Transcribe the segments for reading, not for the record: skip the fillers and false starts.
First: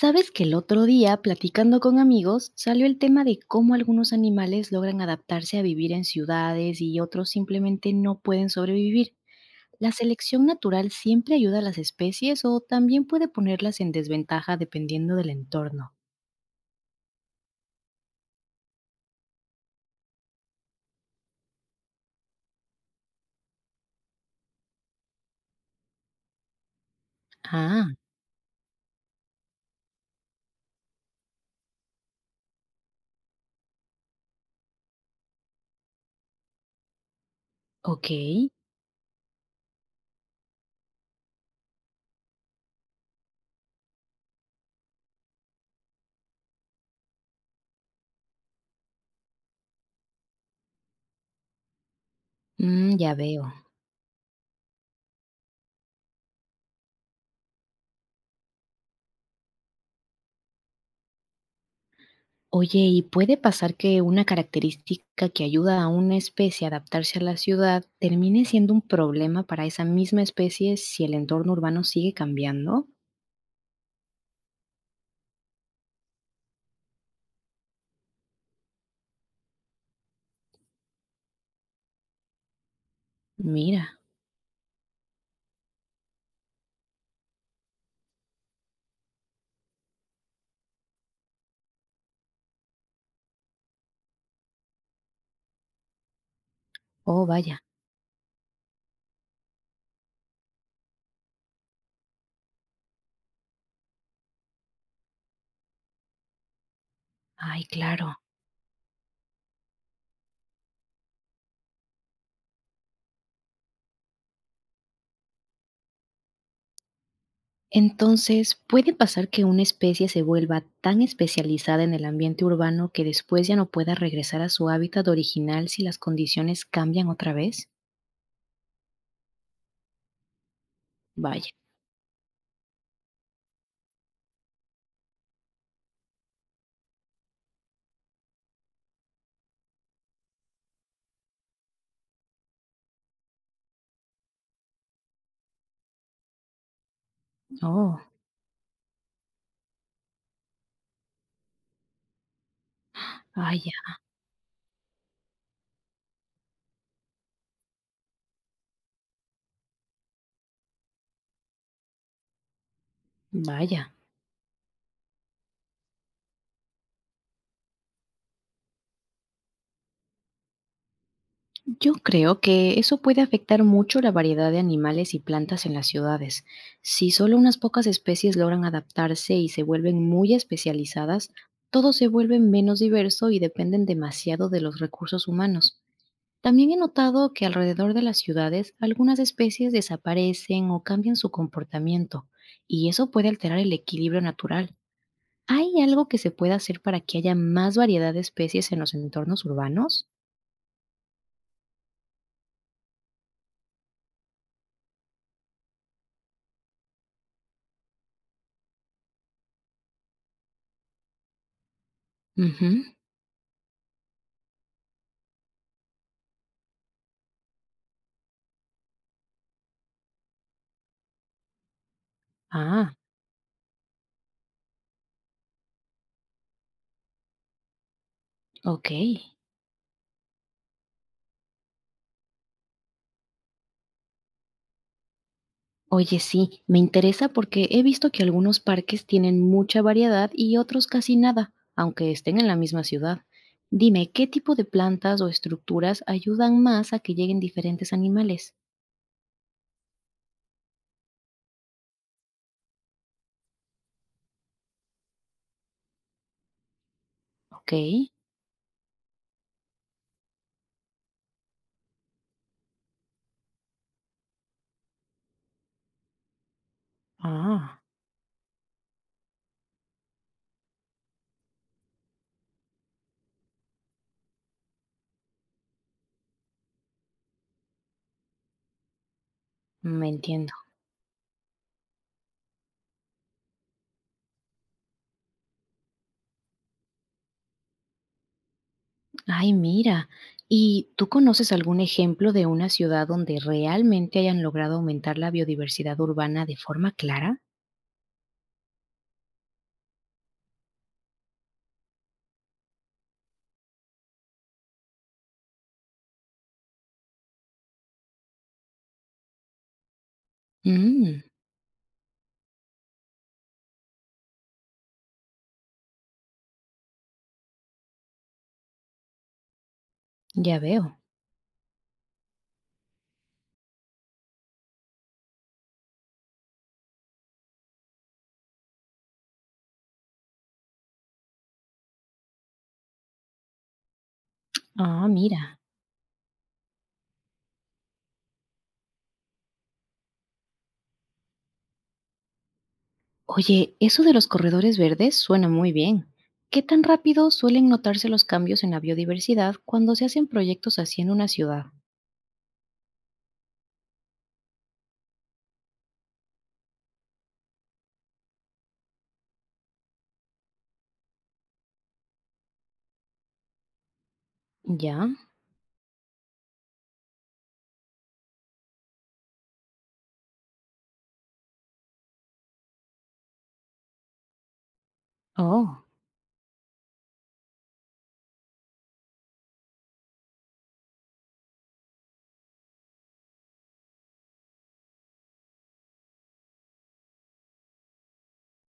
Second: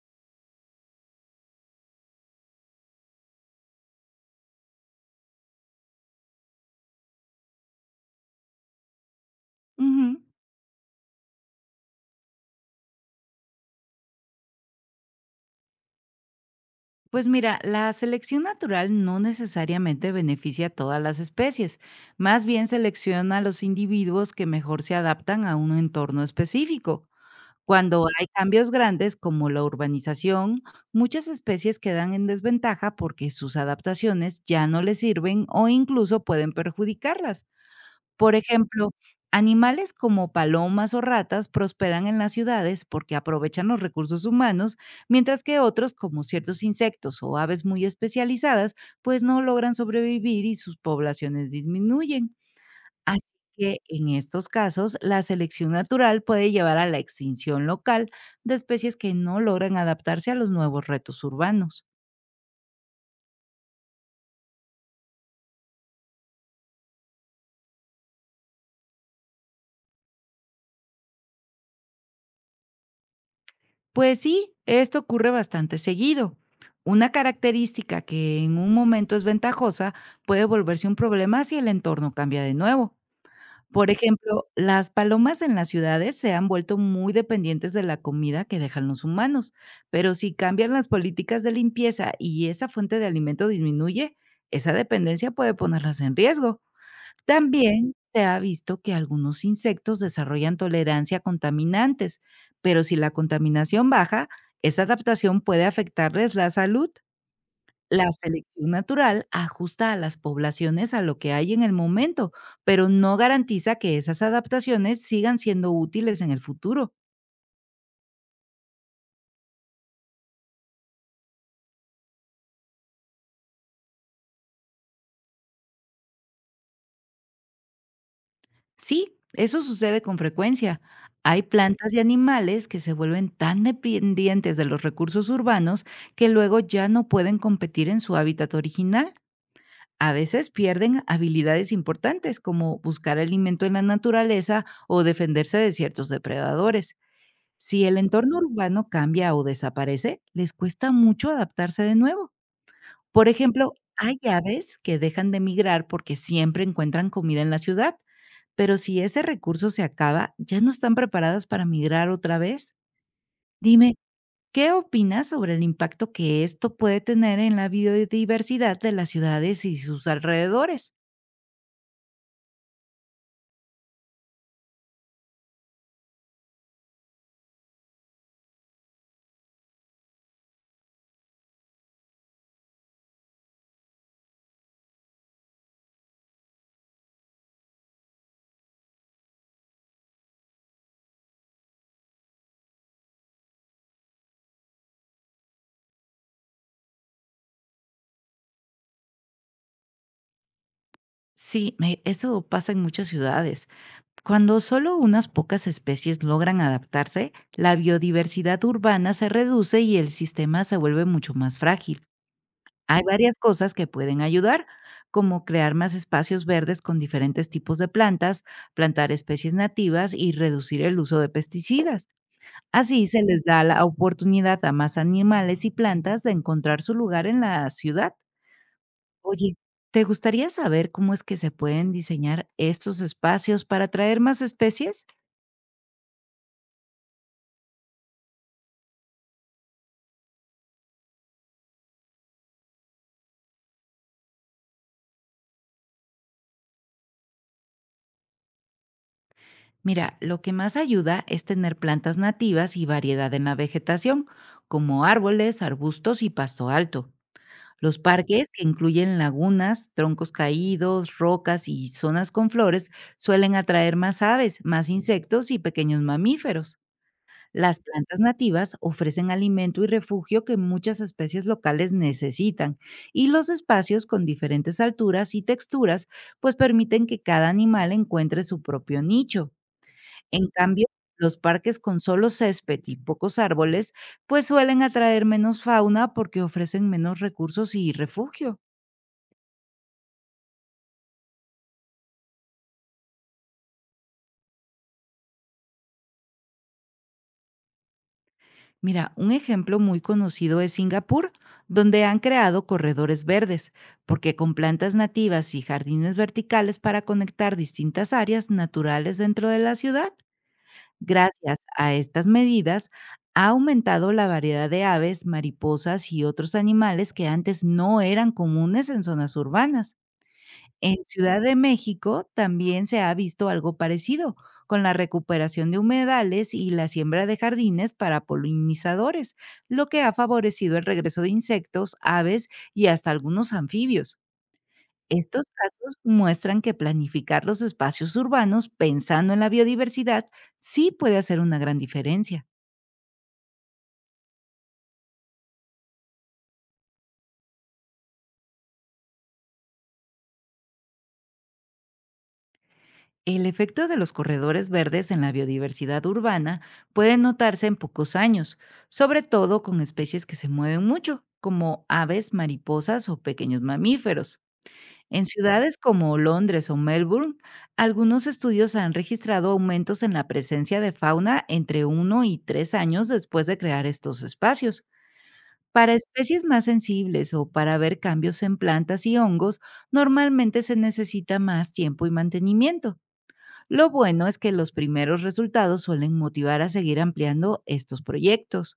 Sabes que el otro día, platicando con amigos, salió el tema de cómo algunos animales logran adaptarse a vivir en ciudades y otros simplemente no pueden sobrevivir. ¿La Ujú. selección natural siempre ayuda a las especies o también puede ponerlas en desventaja dependiendo del entorno? Pues mira, la selección natural no necesariamente beneficia a todas las especies, más bien selecciona a los individuos que mejor se adaptan a un entorno específico. Ah, Cuando hay cambios grandes como la urbanización, muchas especies quedan en desventaja porque sus adaptaciones ya no les sirven o incluso pueden perjudicarlas. ok. Por ejemplo, animales como palomas o ratas prosperan en las ciudades porque aprovechan los recursos humanos, mientras que otros, como ciertos insectos o aves muy especializadas, pues no logran sobrevivir y sus poblaciones disminuyen. Mm, ya Así veo. que en estos casos, la selección natural puede llevar a la extinción local de especies que no logran adaptarse a los nuevos retos urbanos. Oye, ¿y puede pasar que una característica que ayuda a una especie a adaptarse a la ciudad termine siendo un problema para esa misma especie si el entorno urbano sigue cambiando? Pues sí, esto ocurre bastante seguido. Una característica que en un momento es ventajosa puede volverse un problema si el entorno cambia de nuevo. Por Mira, ejemplo, las palomas en las ciudades se han vuelto muy dependientes de la comida que dejan los humanos, pero si cambian las políticas de limpieza y esa fuente de alimento disminuye, esa dependencia puede ponerlas en riesgo. oh, vaya, También se ha visto que algunos insectos desarrollan tolerancia a contaminantes, pero si la contaminación baja, esa adaptación puede afectarles la salud. ay, La claro. selección natural ajusta a las poblaciones a lo que hay en el momento, pero no garantiza que esas adaptaciones sigan siendo útiles en el futuro. Entonces, ¿puede pasar que una especie se vuelva tan especializada en el ambiente urbano que después ya no pueda regresar a su hábitat original si las condiciones cambian otra vez? Sí, eso sucede con frecuencia. Hay Vaya, plantas y animales que se vuelven tan dependientes de los recursos urbanos que luego ya no pueden competir en su hábitat original. A veces pierden habilidades importantes como buscar alimento en la naturaleza o defenderse de ciertos depredadores. Si el oh, entorno urbano cambia o desaparece, les cuesta mucho adaptarse de nuevo. Por ejemplo, vaya, hay aves que dejan de migrar porque siempre encuentran comida en la ciudad, pero si ese recurso se acaba, ya no están preparadas para migrar otra vez. vaya. Dime, ¿qué opinas sobre el impacto que esto puede tener en la biodiversidad de las ciudades y sus alrededores? Yo creo que eso puede afectar mucho la variedad de animales y plantas en las ciudades. Si solo unas pocas especies logran adaptarse y se vuelven muy especializadas, todo se vuelve menos diverso y dependen demasiado de los recursos humanos. También he notado que alrededor de las ciudades algunas especies desaparecen o cambian su comportamiento, y eso puede alterar el equilibrio natural. ¿Hay algo que se pueda hacer para que haya más variedad de especies en los entornos urbanos? Sí, eso pasa en muchas ciudades. Cuando solo unas pocas especies logran adaptarse, la biodiversidad urbana se reduce y el sistema se vuelve mucho más frágil. Ujú. Hay varias cosas que pueden ayudar, como crear más espacios verdes con diferentes tipos de plantas, plantar especies nativas y reducir el uso de pesticidas. Ah, Así se les da la oportunidad a más animales y plantas de encontrar su lugar en la ciudad. ok. Oye, ¿te gustaría saber cómo es que se pueden diseñar estos espacios para atraer más especies? Oye, sí, me interesa porque he visto que algunos parques tienen mucha variedad y otros casi nada, aunque estén en la misma ciudad. Dime, ¿qué tipo de plantas o estructuras ayudan más a que lleguen diferentes animales? Mira, lo que más ayuda es tener plantas nativas y variedad en la vegetación, como árboles, arbustos y pasto alto. Ok. Los parques, que incluyen lagunas, troncos caídos, rocas y zonas con flores, suelen atraer más aves, más insectos y pequeños mamíferos. Las Ah, plantas nativas ofrecen alimento y refugio que muchas especies locales necesitan, y los espacios con diferentes alturas y texturas pues permiten que cada animal encuentre su propio nicho. me En entiendo. cambio, los parques con solo césped y pocos árboles pues suelen atraer menos fauna porque ofrecen menos recursos y refugio. Ay, mira. ¿Y tú conoces algún ejemplo de una ciudad donde realmente hayan logrado aumentar la biodiversidad urbana de forma clara? Mira, un ejemplo muy conocido es Singapur, donde han creado corredores verdes, porque con plantas nativas y jardines verticales para conectar distintas áreas naturales dentro de la ciudad, Mm, gracias a estas medidas, ha aumentado la variedad de aves, mariposas y otros animales que antes no eran comunes en zonas urbanas. ya veo. En Ciudad de México también se ha visto algo parecido, con la recuperación de humedales y la siembra de jardines para polinizadores, lo que ha favorecido el regreso de insectos, aves y hasta algunos anfibios. Ah, Estos mira. casos muestran que planificar los espacios urbanos pensando en la biodiversidad sí puede hacer una gran diferencia. Oye, eso de los corredores verdes suena muy bien. ¿Qué tan rápido suelen notarse los cambios en la biodiversidad cuando se hacen proyectos así en una ciudad? El efecto de los corredores verdes en la biodiversidad urbana puede notarse en pocos años, sobre todo con especies que se mueven mucho, como aves, mariposas o pequeños mamíferos. Ya. En ciudades como Londres o Melbourne, algunos estudios han registrado aumentos en la presencia de fauna entre uno y 3 años después de crear estos espacios. Oh. Para especies más sensibles o para ver cambios en plantas y hongos, normalmente se necesita más tiempo y mantenimiento. Lo bueno es que los primeros resultados suelen motivar a seguir ampliando estos proyectos.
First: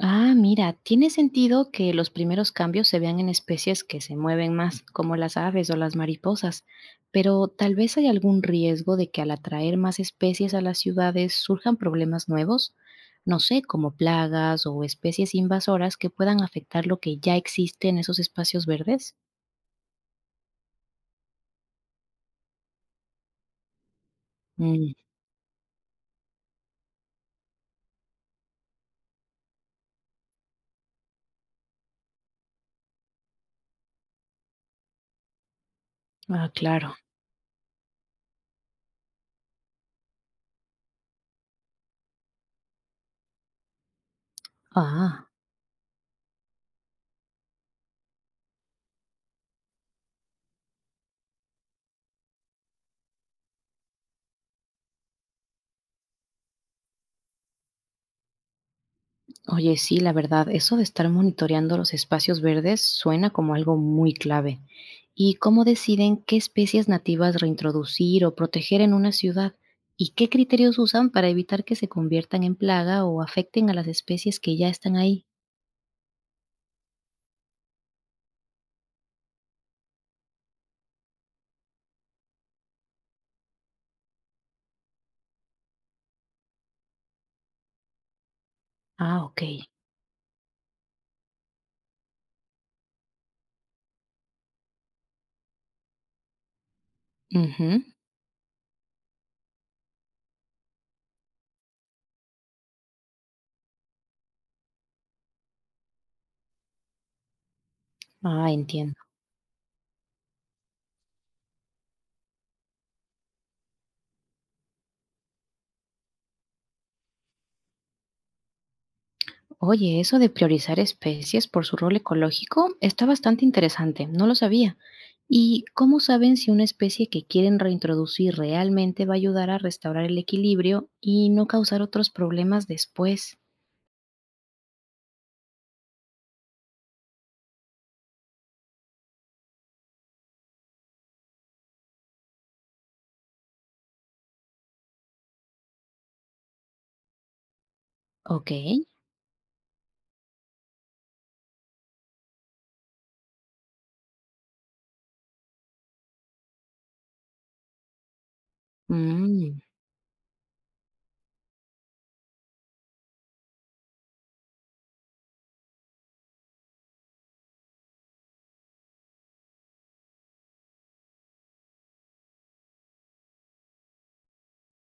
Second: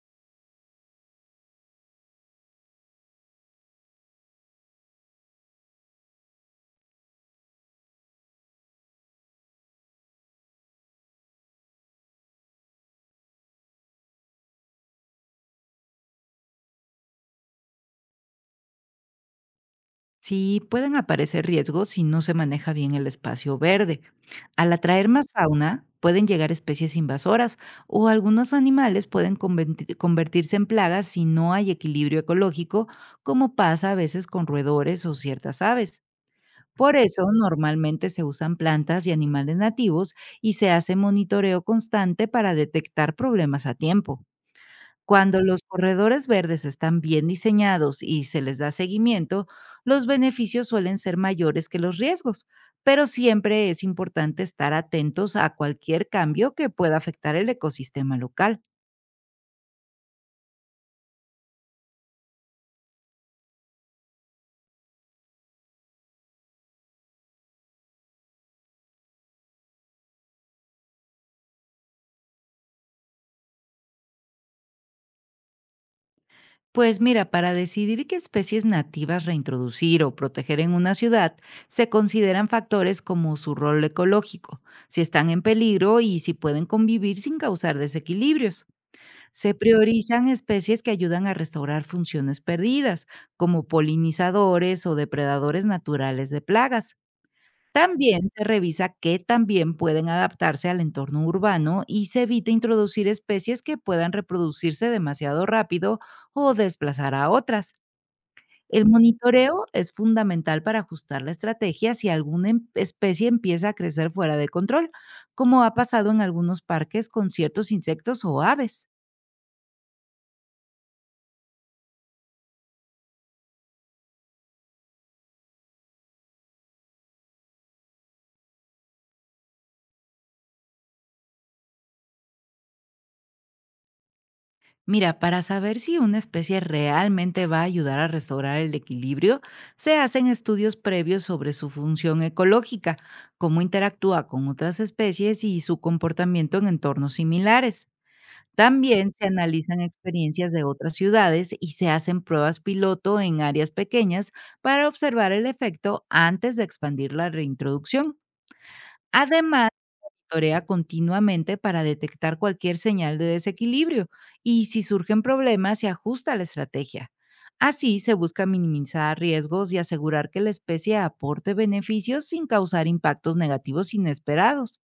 Ah, mira, tiene sentido que los primeros cambios se vean en especies que se mueven más, como las aves o las mariposas, pero tal vez hay algún riesgo de que al atraer más especies a las ciudades surjan problemas nuevos, no sé, como plagas o especies invasoras que puedan afectar lo que ya existe en esos espacios verdes. Sí, pueden aparecer riesgos si no se maneja bien el espacio verde. Al Mm, atraer más fauna, pueden llegar especies invasoras o algunos animales pueden convertirse en plagas si no hay equilibrio ecológico, como pasa a veces con roedores o ciertas aves. ah, claro. Por eso, normalmente se usan plantas y animales nativos y se hace monitoreo constante para detectar problemas a tiempo. Ah. Cuando los corredores verdes están bien diseñados y se les da seguimiento, los beneficios suelen ser mayores que los riesgos, pero siempre es importante estar atentos a cualquier cambio que pueda afectar el ecosistema local. Oye, sí, la verdad, eso de estar monitoreando los espacios verdes suena como algo muy clave. ¿Y cómo deciden qué especies nativas reintroducir o proteger en una ciudad? ¿Y qué criterios usan para evitar que se conviertan en plaga o afecten a las especies que ya están ahí? Pues mira, para decidir qué especies nativas reintroducir o proteger en una ciudad, se consideran factores como su rol ecológico, si están en peligro y si pueden convivir sin causar desequilibrios. Ah, ok. Se priorizan especies que ayudan a restaurar funciones perdidas, como polinizadores o depredadores naturales de plagas. Ujú. También se revisa que también pueden adaptarse al entorno urbano y se evita introducir especies que puedan reproducirse demasiado rápido o desplazar a otras. Ah, El entiendo. monitoreo es fundamental para ajustar la estrategia si alguna especie empieza a crecer fuera de control, como ha pasado en algunos parques con ciertos insectos o aves. Oye, eso de priorizar especies por su rol ecológico está bastante interesante, no lo sabía. ¿Y cómo saben si una especie que quieren reintroducir realmente va a ayudar a restaurar el equilibrio y no causar otros problemas después? Mira, para saber si una especie realmente va a ayudar a restaurar el equilibrio, se hacen estudios previos sobre su función ecológica, cómo interactúa con otras especies y su comportamiento en entornos similares. Ok, También se analizan experiencias de otras ciudades y se hacen pruebas piloto en áreas pequeñas para observar el efecto antes de expandir la reintroducción. mm, Además, monitorea continuamente para detectar cualquier señal de desequilibrio y si surgen problemas se ajusta la estrategia. Así se busca minimizar riesgos y asegurar que la especie aporte beneficios sin causar impactos negativos inesperados.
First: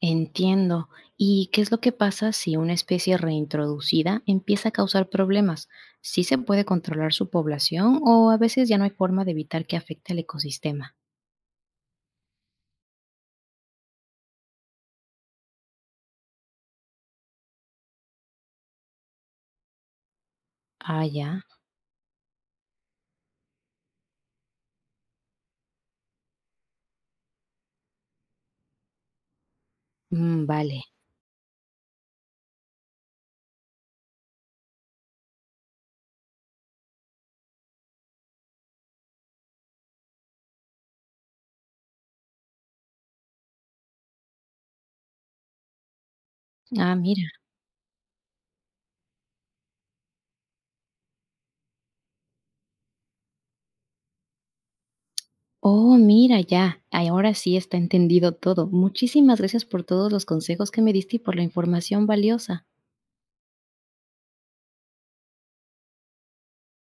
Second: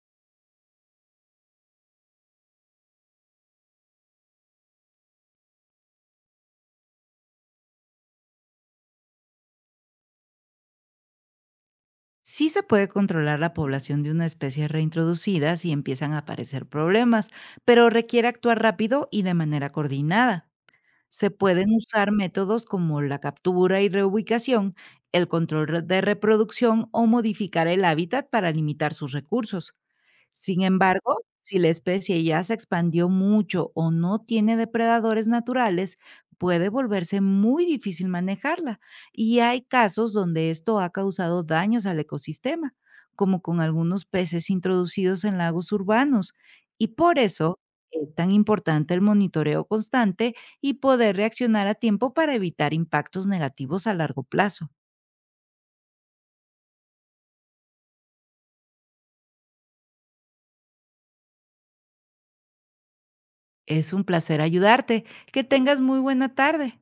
entiendo. ¿Y qué es lo que pasa si una especie reintroducida empieza a causar problemas? ¿Sí se puede controlar su población o a veces ya no hay forma de evitar que afecte al ecosistema? Sí se puede controlar la población de una especie reintroducida si empiezan a aparecer problemas, pero requiere actuar rápido y de manera coordinada. Ah, Se ya. pueden usar métodos como la captura y reubicación, el control de reproducción o modificar el hábitat para limitar sus recursos. Mm, Sin vale. embargo, si la especie ya se expandió mucho o no tiene depredadores naturales, puede volverse muy difícil manejarla y hay casos donde esto ha causado daños al ecosistema, como con algunos peces introducidos en lagos urbanos. Y Ah, por mira. eso es tan importante el monitoreo constante y poder reaccionar a tiempo para evitar impactos negativos a largo plazo. Oh, mira, ya. Ay, ahora sí está entendido todo. Muchísimas gracias por todos los consejos que me diste y por la información valiosa. Es un placer ayudarte. Que tengas muy buena tarde.